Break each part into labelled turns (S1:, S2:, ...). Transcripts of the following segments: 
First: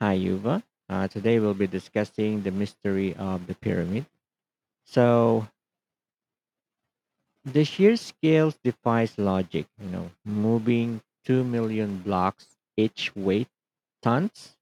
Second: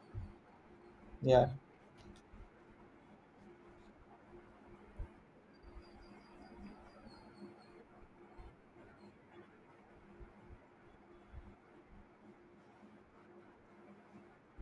S1: Hi, Yuva. Today
S2: Yeah,
S1: we'll be discussing the mystery of the pyramid. So, the sheer scale defies logic. You know, moving 2 million blocks each weight tons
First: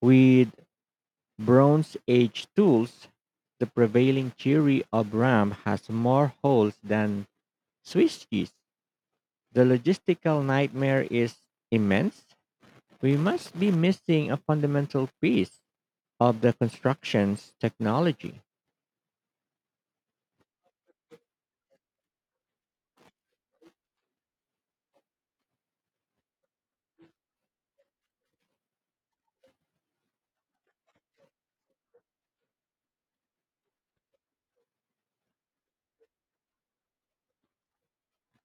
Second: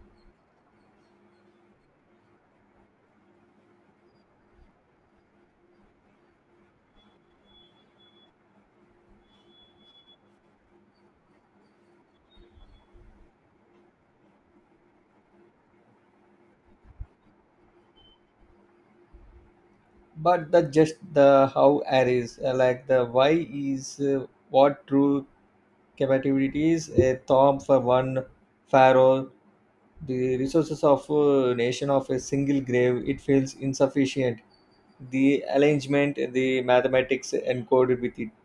S1: with Bronze Age tools, the prevailing theory of Ram has more holes than Swiss cheese. The logistical nightmare is immense. We must be missing a fundamental piece of the construction's technology.
S2: but the just the how aries, like the why is, what true capability is a thorn for one pharaoh. The resources of a nation of a single grave, it feels insufficient. The arrangement, the mathematics encoded with it,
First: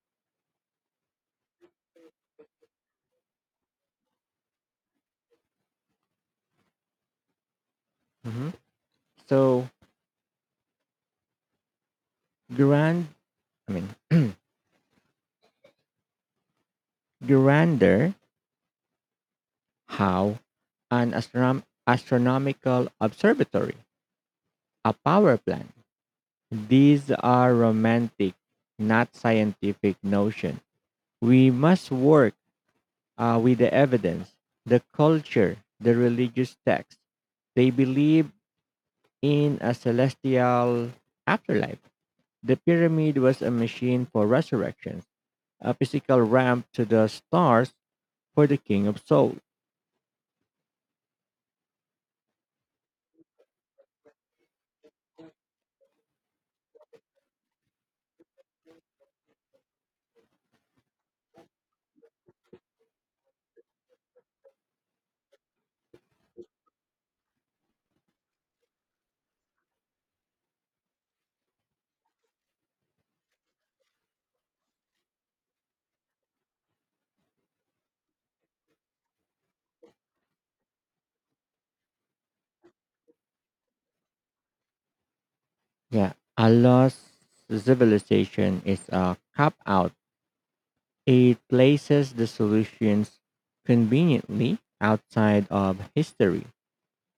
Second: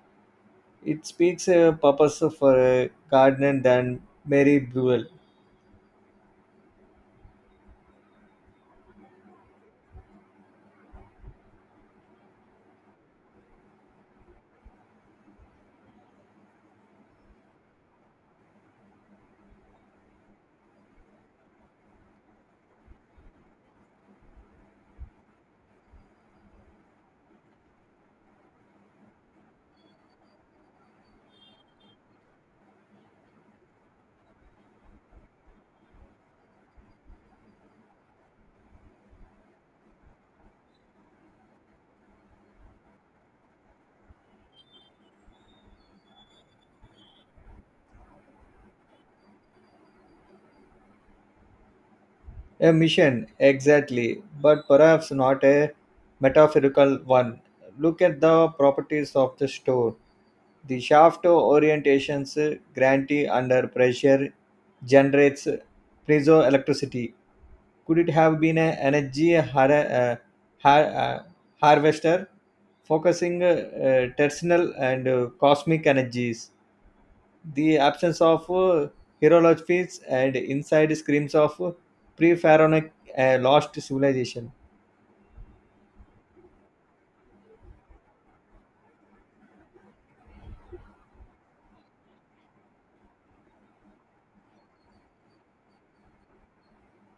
S2: it speaks a purpose for a gardener than Mary Buell.
S1: Mhm. So grand, I mean, grander, how an astronomical observatory, a power plant. These are romantic, not scientific notion. We must work with the evidence, the culture, the religious text. They believe in a celestial afterlife. The pyramid was a machine for resurrection, a physical ramp to the stars for the king of souls.
S2: A mission, exactly, but perhaps not a metaphorical one. Look at the properties of the store. The shaft orientations grantee under pressure generates piezoelectricity. Could it have been an energy uh, har- uh, harvester focusing tertial and cosmic energies? The absence of hieroglyphs and inside screams of pre pharaonic lost civilization.
S1: Yeah, a lost civilization is a cop out. It places the solutions conveniently outside of history.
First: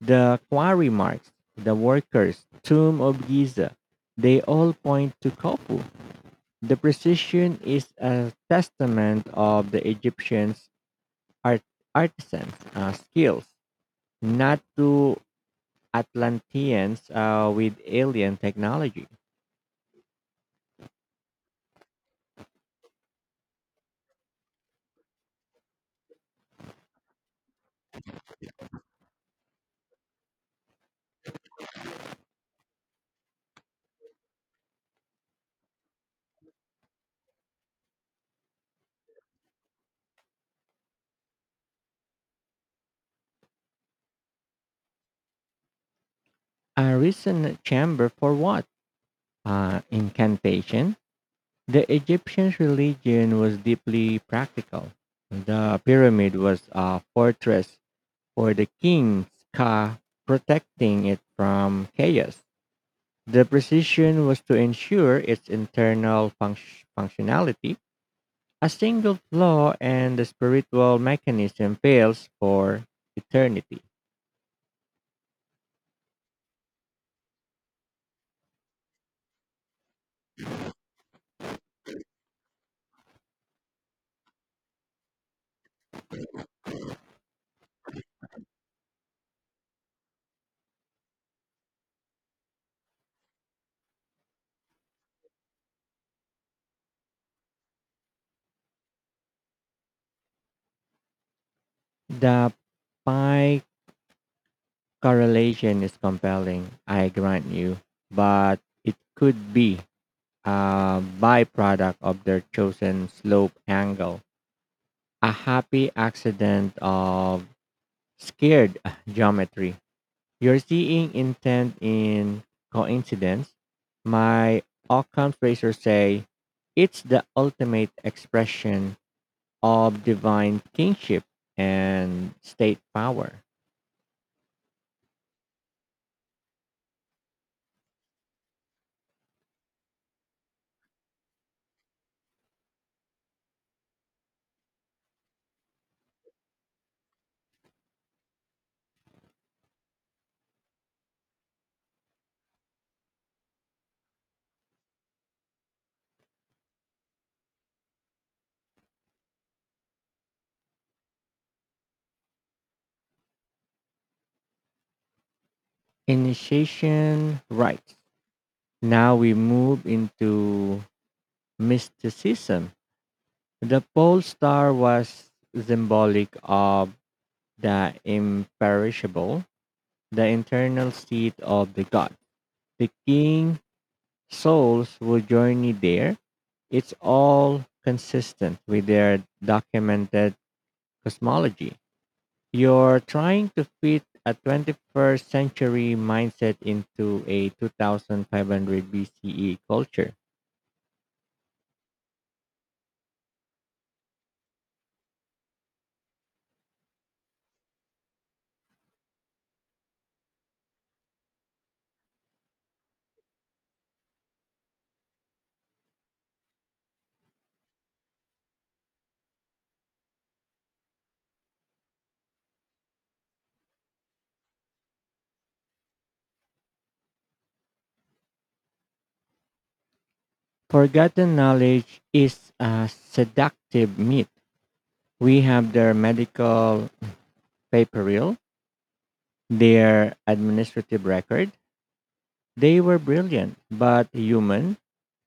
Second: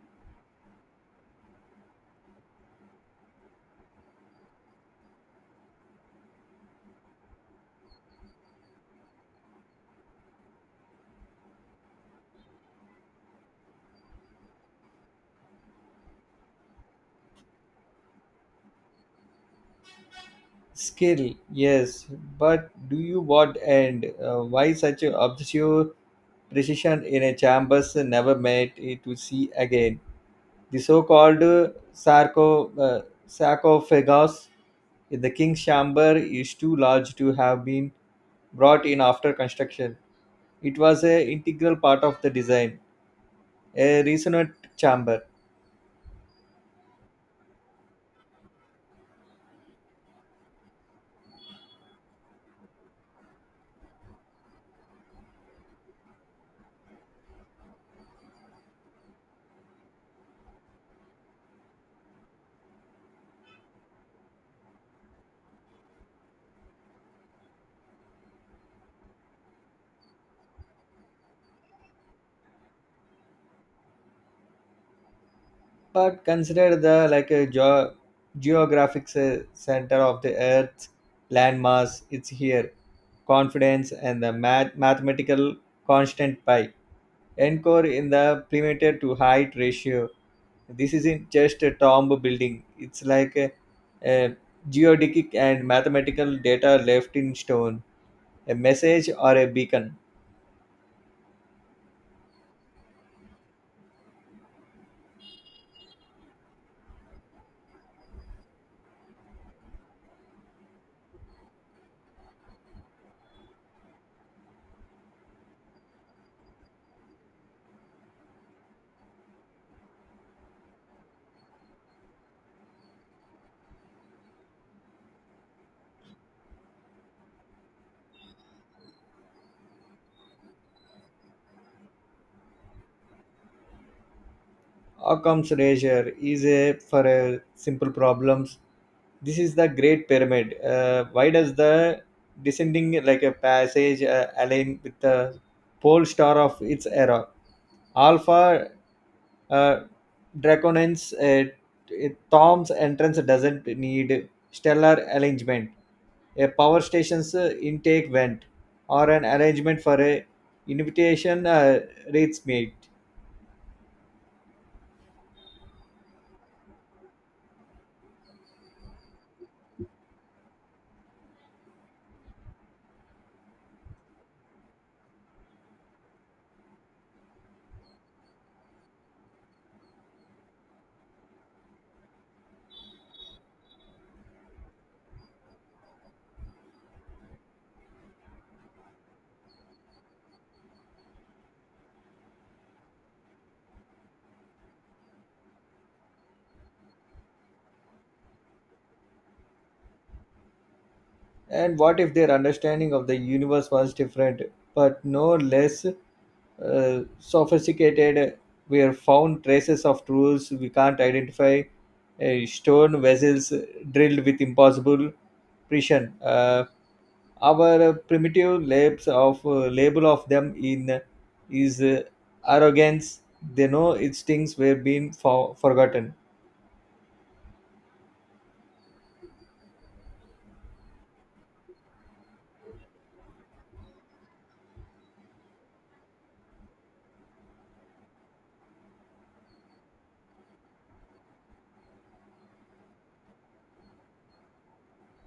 S1: The quarry marks, the workers, tomb of Giza, they all point to Kopu. The precision is a testament of the Egyptians' art- artisans' skills, not to Atlanteans with alien technology.
S2: Skill, yes, but do you what and why such a obsessive precision in a chambers never made it to see again? The so called sarcophagus in the king's chamber is too large to have been brought in after construction. It was an integral part of the design, a resonant chamber,
S1: A recent chamber for what? Incantation, the Egyptian religion was deeply practical. The pyramid was a fortress for the king's ka, protecting it from chaos. The precision was to ensure its internal functionality. A single flaw and the spiritual mechanism fails for eternity.
S2: but consider the like a geographic center of the Earth's landmass. It's here confidence and the mathematical constant pi. Encore in the perimeter to height ratio. This isn't just a tomb building. It's like a geodetic and mathematical data left in stone, a message or a beacon.
S1: The pi correlation is compelling, I grant you, but it could be a byproduct of their chosen slope angle, a happy accident of scared geometry. You're seeing intent in coincidence. My Occam Fraser say it's the ultimate expression of divine kingship and state power.
S2: Occam's razor is a for a simple problems. This is the great pyramid. Why does the descending like a passage align with the pole star of its era alpha, uh, draconens? uh, Tom's entrance doesn't need stellar alignment, a power station's intake vent, or an arrangement for a invitation, rates mate.
S1: Initiation rites. Now we move into mysticism. The pole star was symbolic of the imperishable, the internal seat of the god. The king souls would journey there. It's all consistent with their documented cosmology. You're trying to fit a 21st century mindset into a 2500 BCE culture.
S2: And what if their understanding of the universe was different, but no less sophisticated? Were found traces of tools we can't identify, stone vessels drilled with impossible precision. Our primitive labs of label of them in is arrogance. They know its things were being forgotten.
S1: Forgotten knowledge is a seductive myth. We have their medical Paperil, their administrative record. They were brilliant, but human.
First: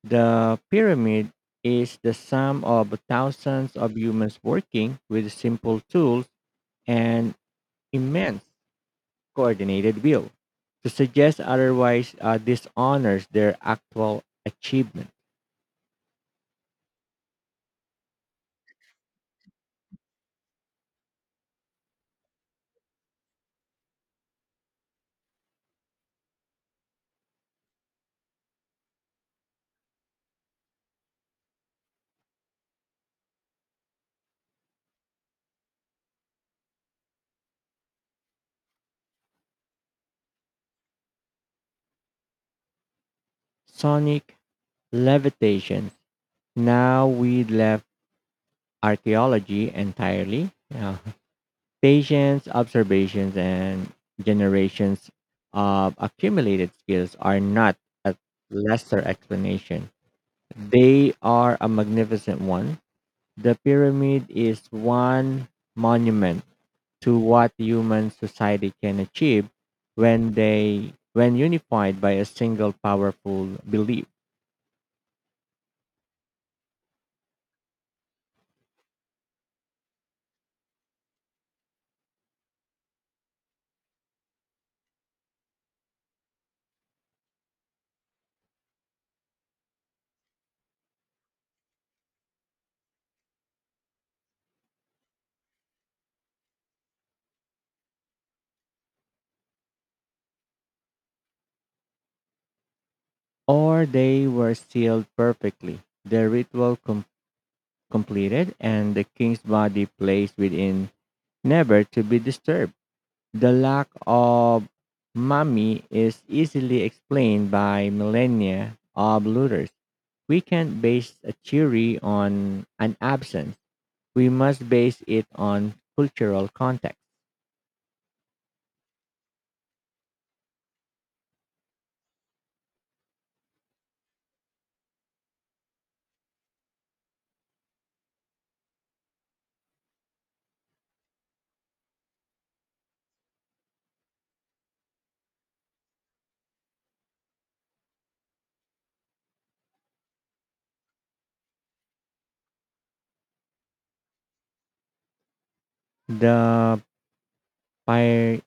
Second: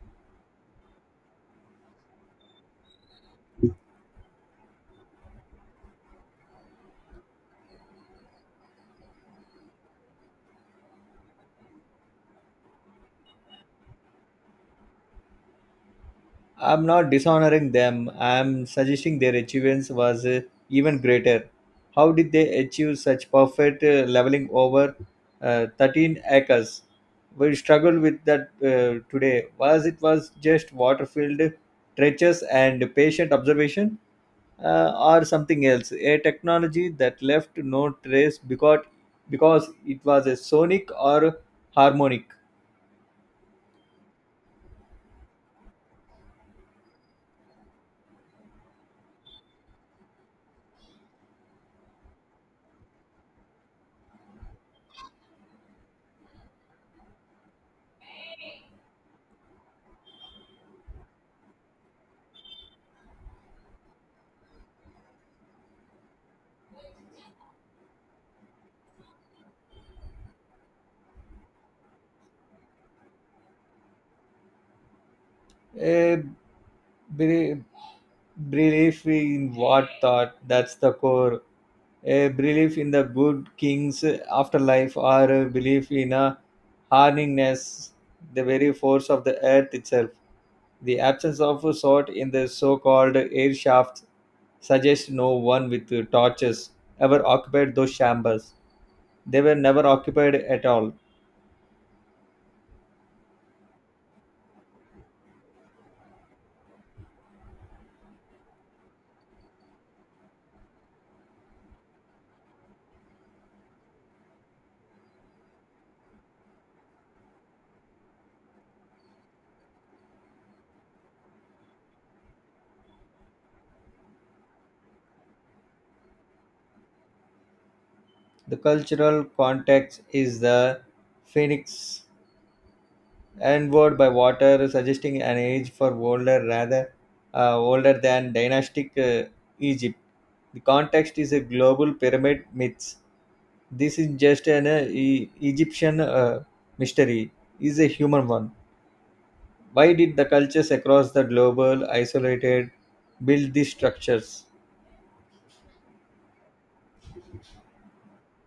S1: The pyramid is the sum of thousands of humans working with simple tools and immense coordinated will. To suggest otherwise dishonors their actual achievement.
S2: I'm not dishonoring them. I'm suggesting their achievements was even greater. How did they achieve such perfect leveling over 13 acres? We struggle with that today. Was it was just water-filled trenches and patient observation, or something else? A technology that left no trace because it was a sonic or harmonic.
S1: Sonic levitation. Now we left archaeology entirely. Patience, observations, and generations of accumulated skills are not a lesser explanation. They are a magnificent one. The pyramid is one monument to what human society can achieve when unified by a single powerful belief.
S2: a belief, belief in what thought? That's the core. A belief in the good king's afterlife, or a belief in a harningness, the very force of the earth itself. The absence of a sort in the so-called air shafts suggests no one with torches ever occupied those chambers. They were never occupied at all.
S1: Or they were sealed perfectly. The ritual completed and the king's body placed within never to be disturbed. The lack of mommy is easily explained by millennia of looters. We can't base a theory on an absence. We must base it on cultural context.
S2: The cultural context is the phoenix Onward by water, suggesting an age for older rather, older than dynastic Egypt. The context is a global pyramid myths. This is just an Egyptian mystery, is a human one. Why did the cultures across the global isolated build these structures?
S1: The pyr-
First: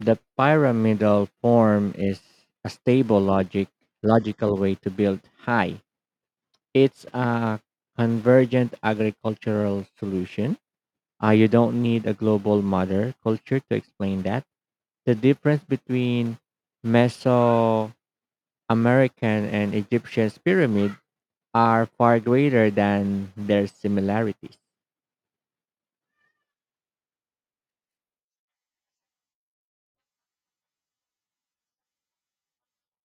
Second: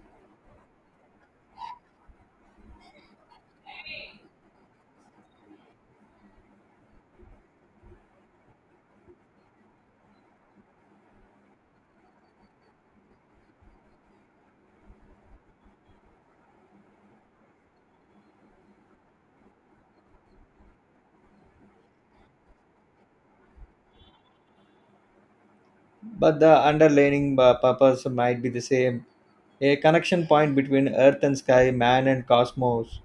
S1: pyramidal form is a stable logical way to build high. It's a convergent agricultural solution. You don't need a global mother culture to explain that. The difference between Mesoamerican and Egyptian pyramids are far greater than their similarities.
S2: But the underlying purpose might be the same. A connection point between earth and sky, man and cosmos.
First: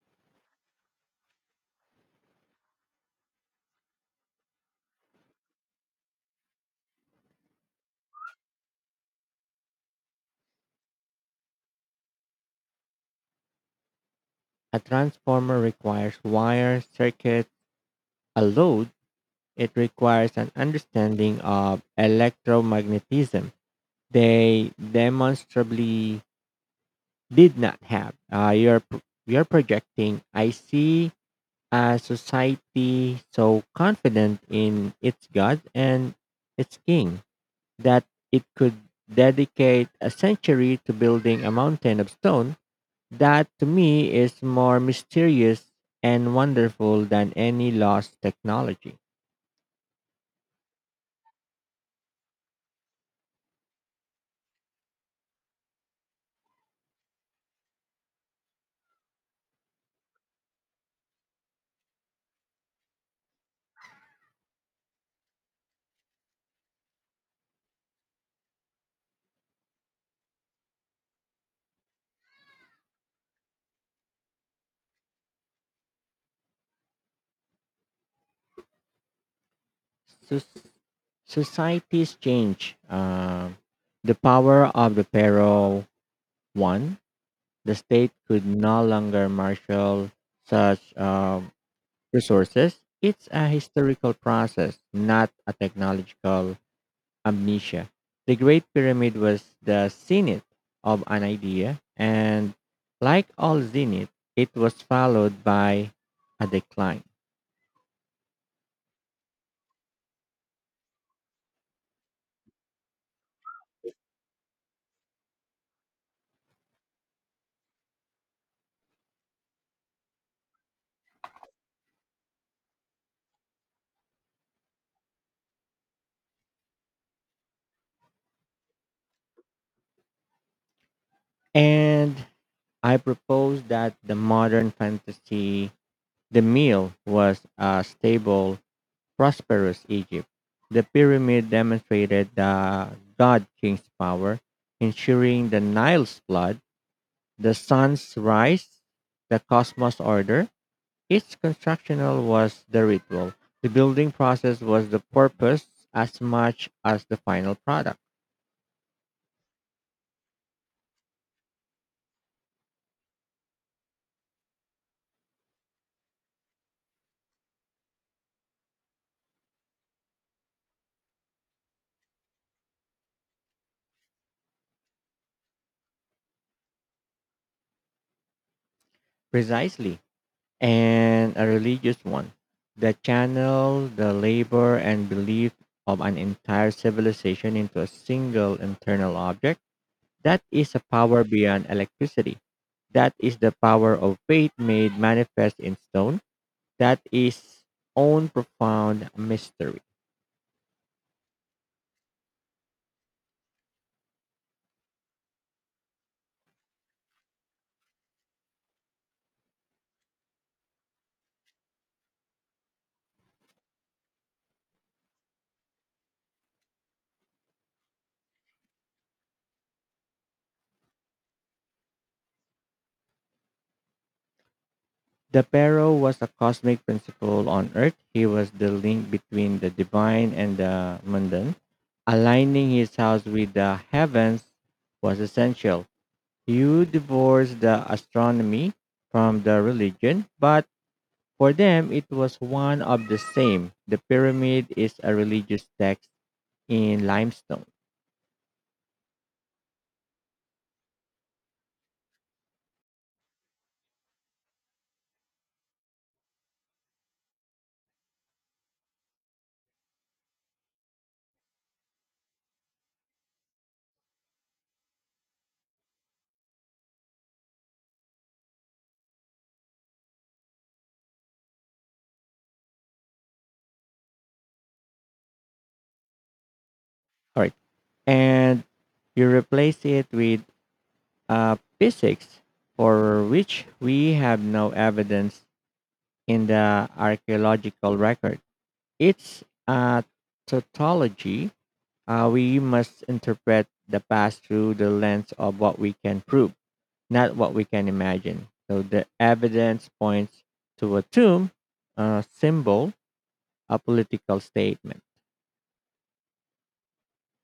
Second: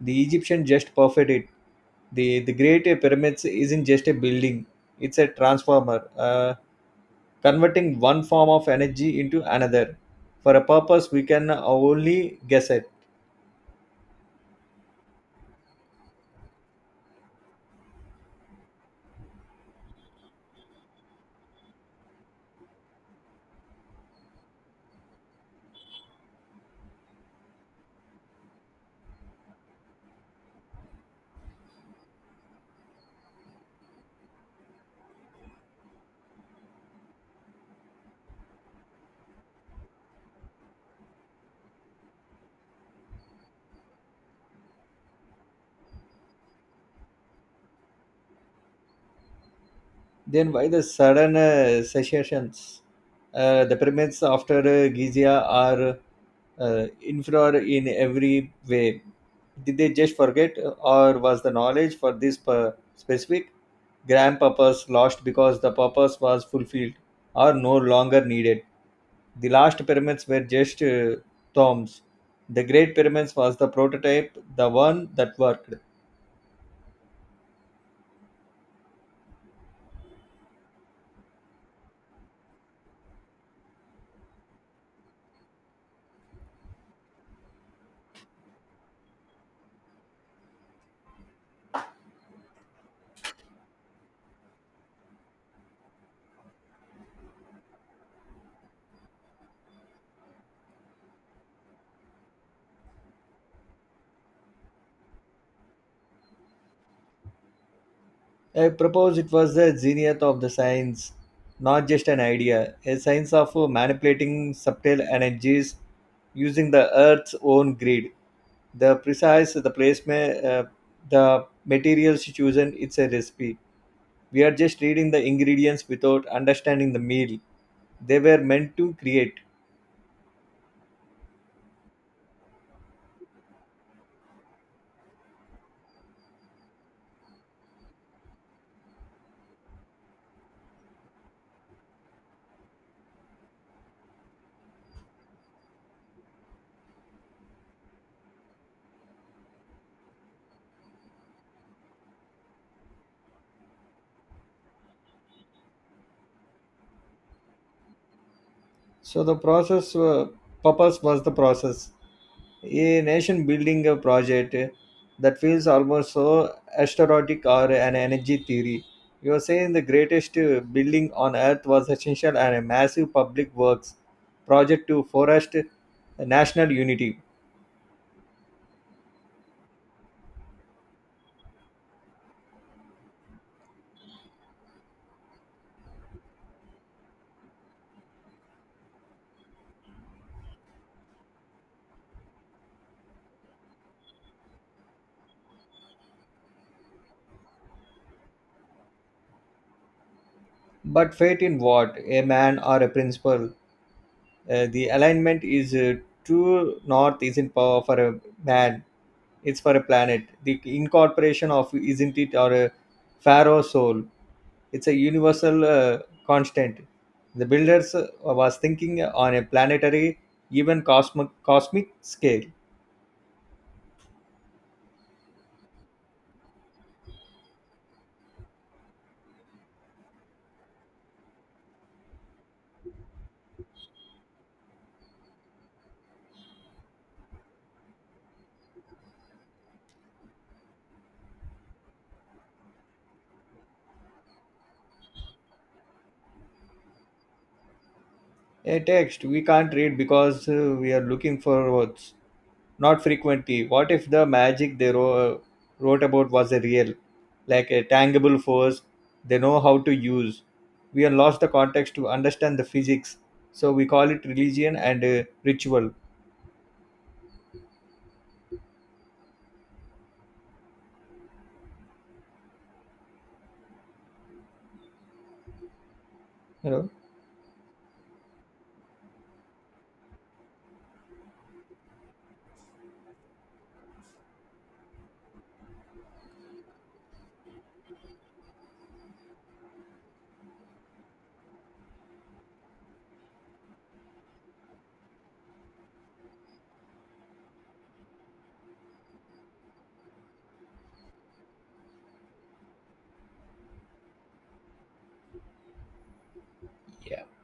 S2: The Egyptian just perfect it. The great pyramids isn't just a building, it's a transformer, converting one form of energy into another for a purpose we can only guess it.
S1: A transformer requires wire, circuits, a load. It requires an understanding of electromagnetism. They demonstrably did not have. You're projecting. I see a society so confident in its god and its king that it could dedicate a century to building a mountain of stone. That to me is more mysterious and wonderful than any lost technology.
S2: Then why the sudden secessions? The pyramids after Giza are inferior in every way. Did they just forget, or was the knowledge for this specific grand purpose lost because the purpose was fulfilled or no longer needed? The last pyramids were just tombs. The Great Pyramids was the prototype, the one that worked.
S1: Soc- Societies change. The power of the pharaoh won. The state could no longer marshal such resources. It's a historical process, not a technological amnesia. The Great Pyramid was the zenith of an idea, and like all zenith, it was followed by a decline.
S2: I propose it was the zenith of the science, not just an idea, a science of manipulating subtle energies using the earth's own grid. The precise, the placement, the materials chosen, it's a recipe. We are just reading the ingredients without understanding the meal they were meant to create.
S1: And I propose that the modern fantasy, the meal, was a stable, prosperous Egypt. The pyramid demonstrated the god king's power, ensuring the Nile's flood, the sun's rise, the cosmos order, each constructional was the ritual. The building process was the purpose as much as the final product.
S2: So the process, purpose was the process. A nation building a project that feels almost so astronautic or an energy theory. You are saying the greatest building on earth was essential and a massive public works project to forest national unity.
S1: Precisely. And a religious one. The channel, the labor, and belief of an entire civilization into a single internal object. That is a power beyond electricity. That is the power of faith made manifest in stone. That is own profound mystery.
S2: But fate in what? A man or a principle? The alignment is, true north isn't power for a man, it's for a planet. The incorporation of isn't it or a pharaoh soul, it's a universal constant. The builders, was thinking on a planetary, even cosmic scale.
S1: The Pharaoh was a cosmic principle on earth. He was the link between the divine and the mundane. Aligning his house with the heavens was essential. You divorce the astronomy from the religion, but for them it was one of the same. The pyramid is a religious text in limestone.
S2: A text we can't read because we are looking for words, not frequently. What if the magic they wrote about was a real, like a tangible force they know how to use? We have lost the context to understand the physics, so we call it religion and ritual. You
S1: All right. And you replace it with physics, for which we have no evidence in the archaeological record. It's a tautology. We must interpret the past through the lens of what we can prove, not what we can imagine. So the evidence points to a tomb, a symbol, a political statement.
S2: know.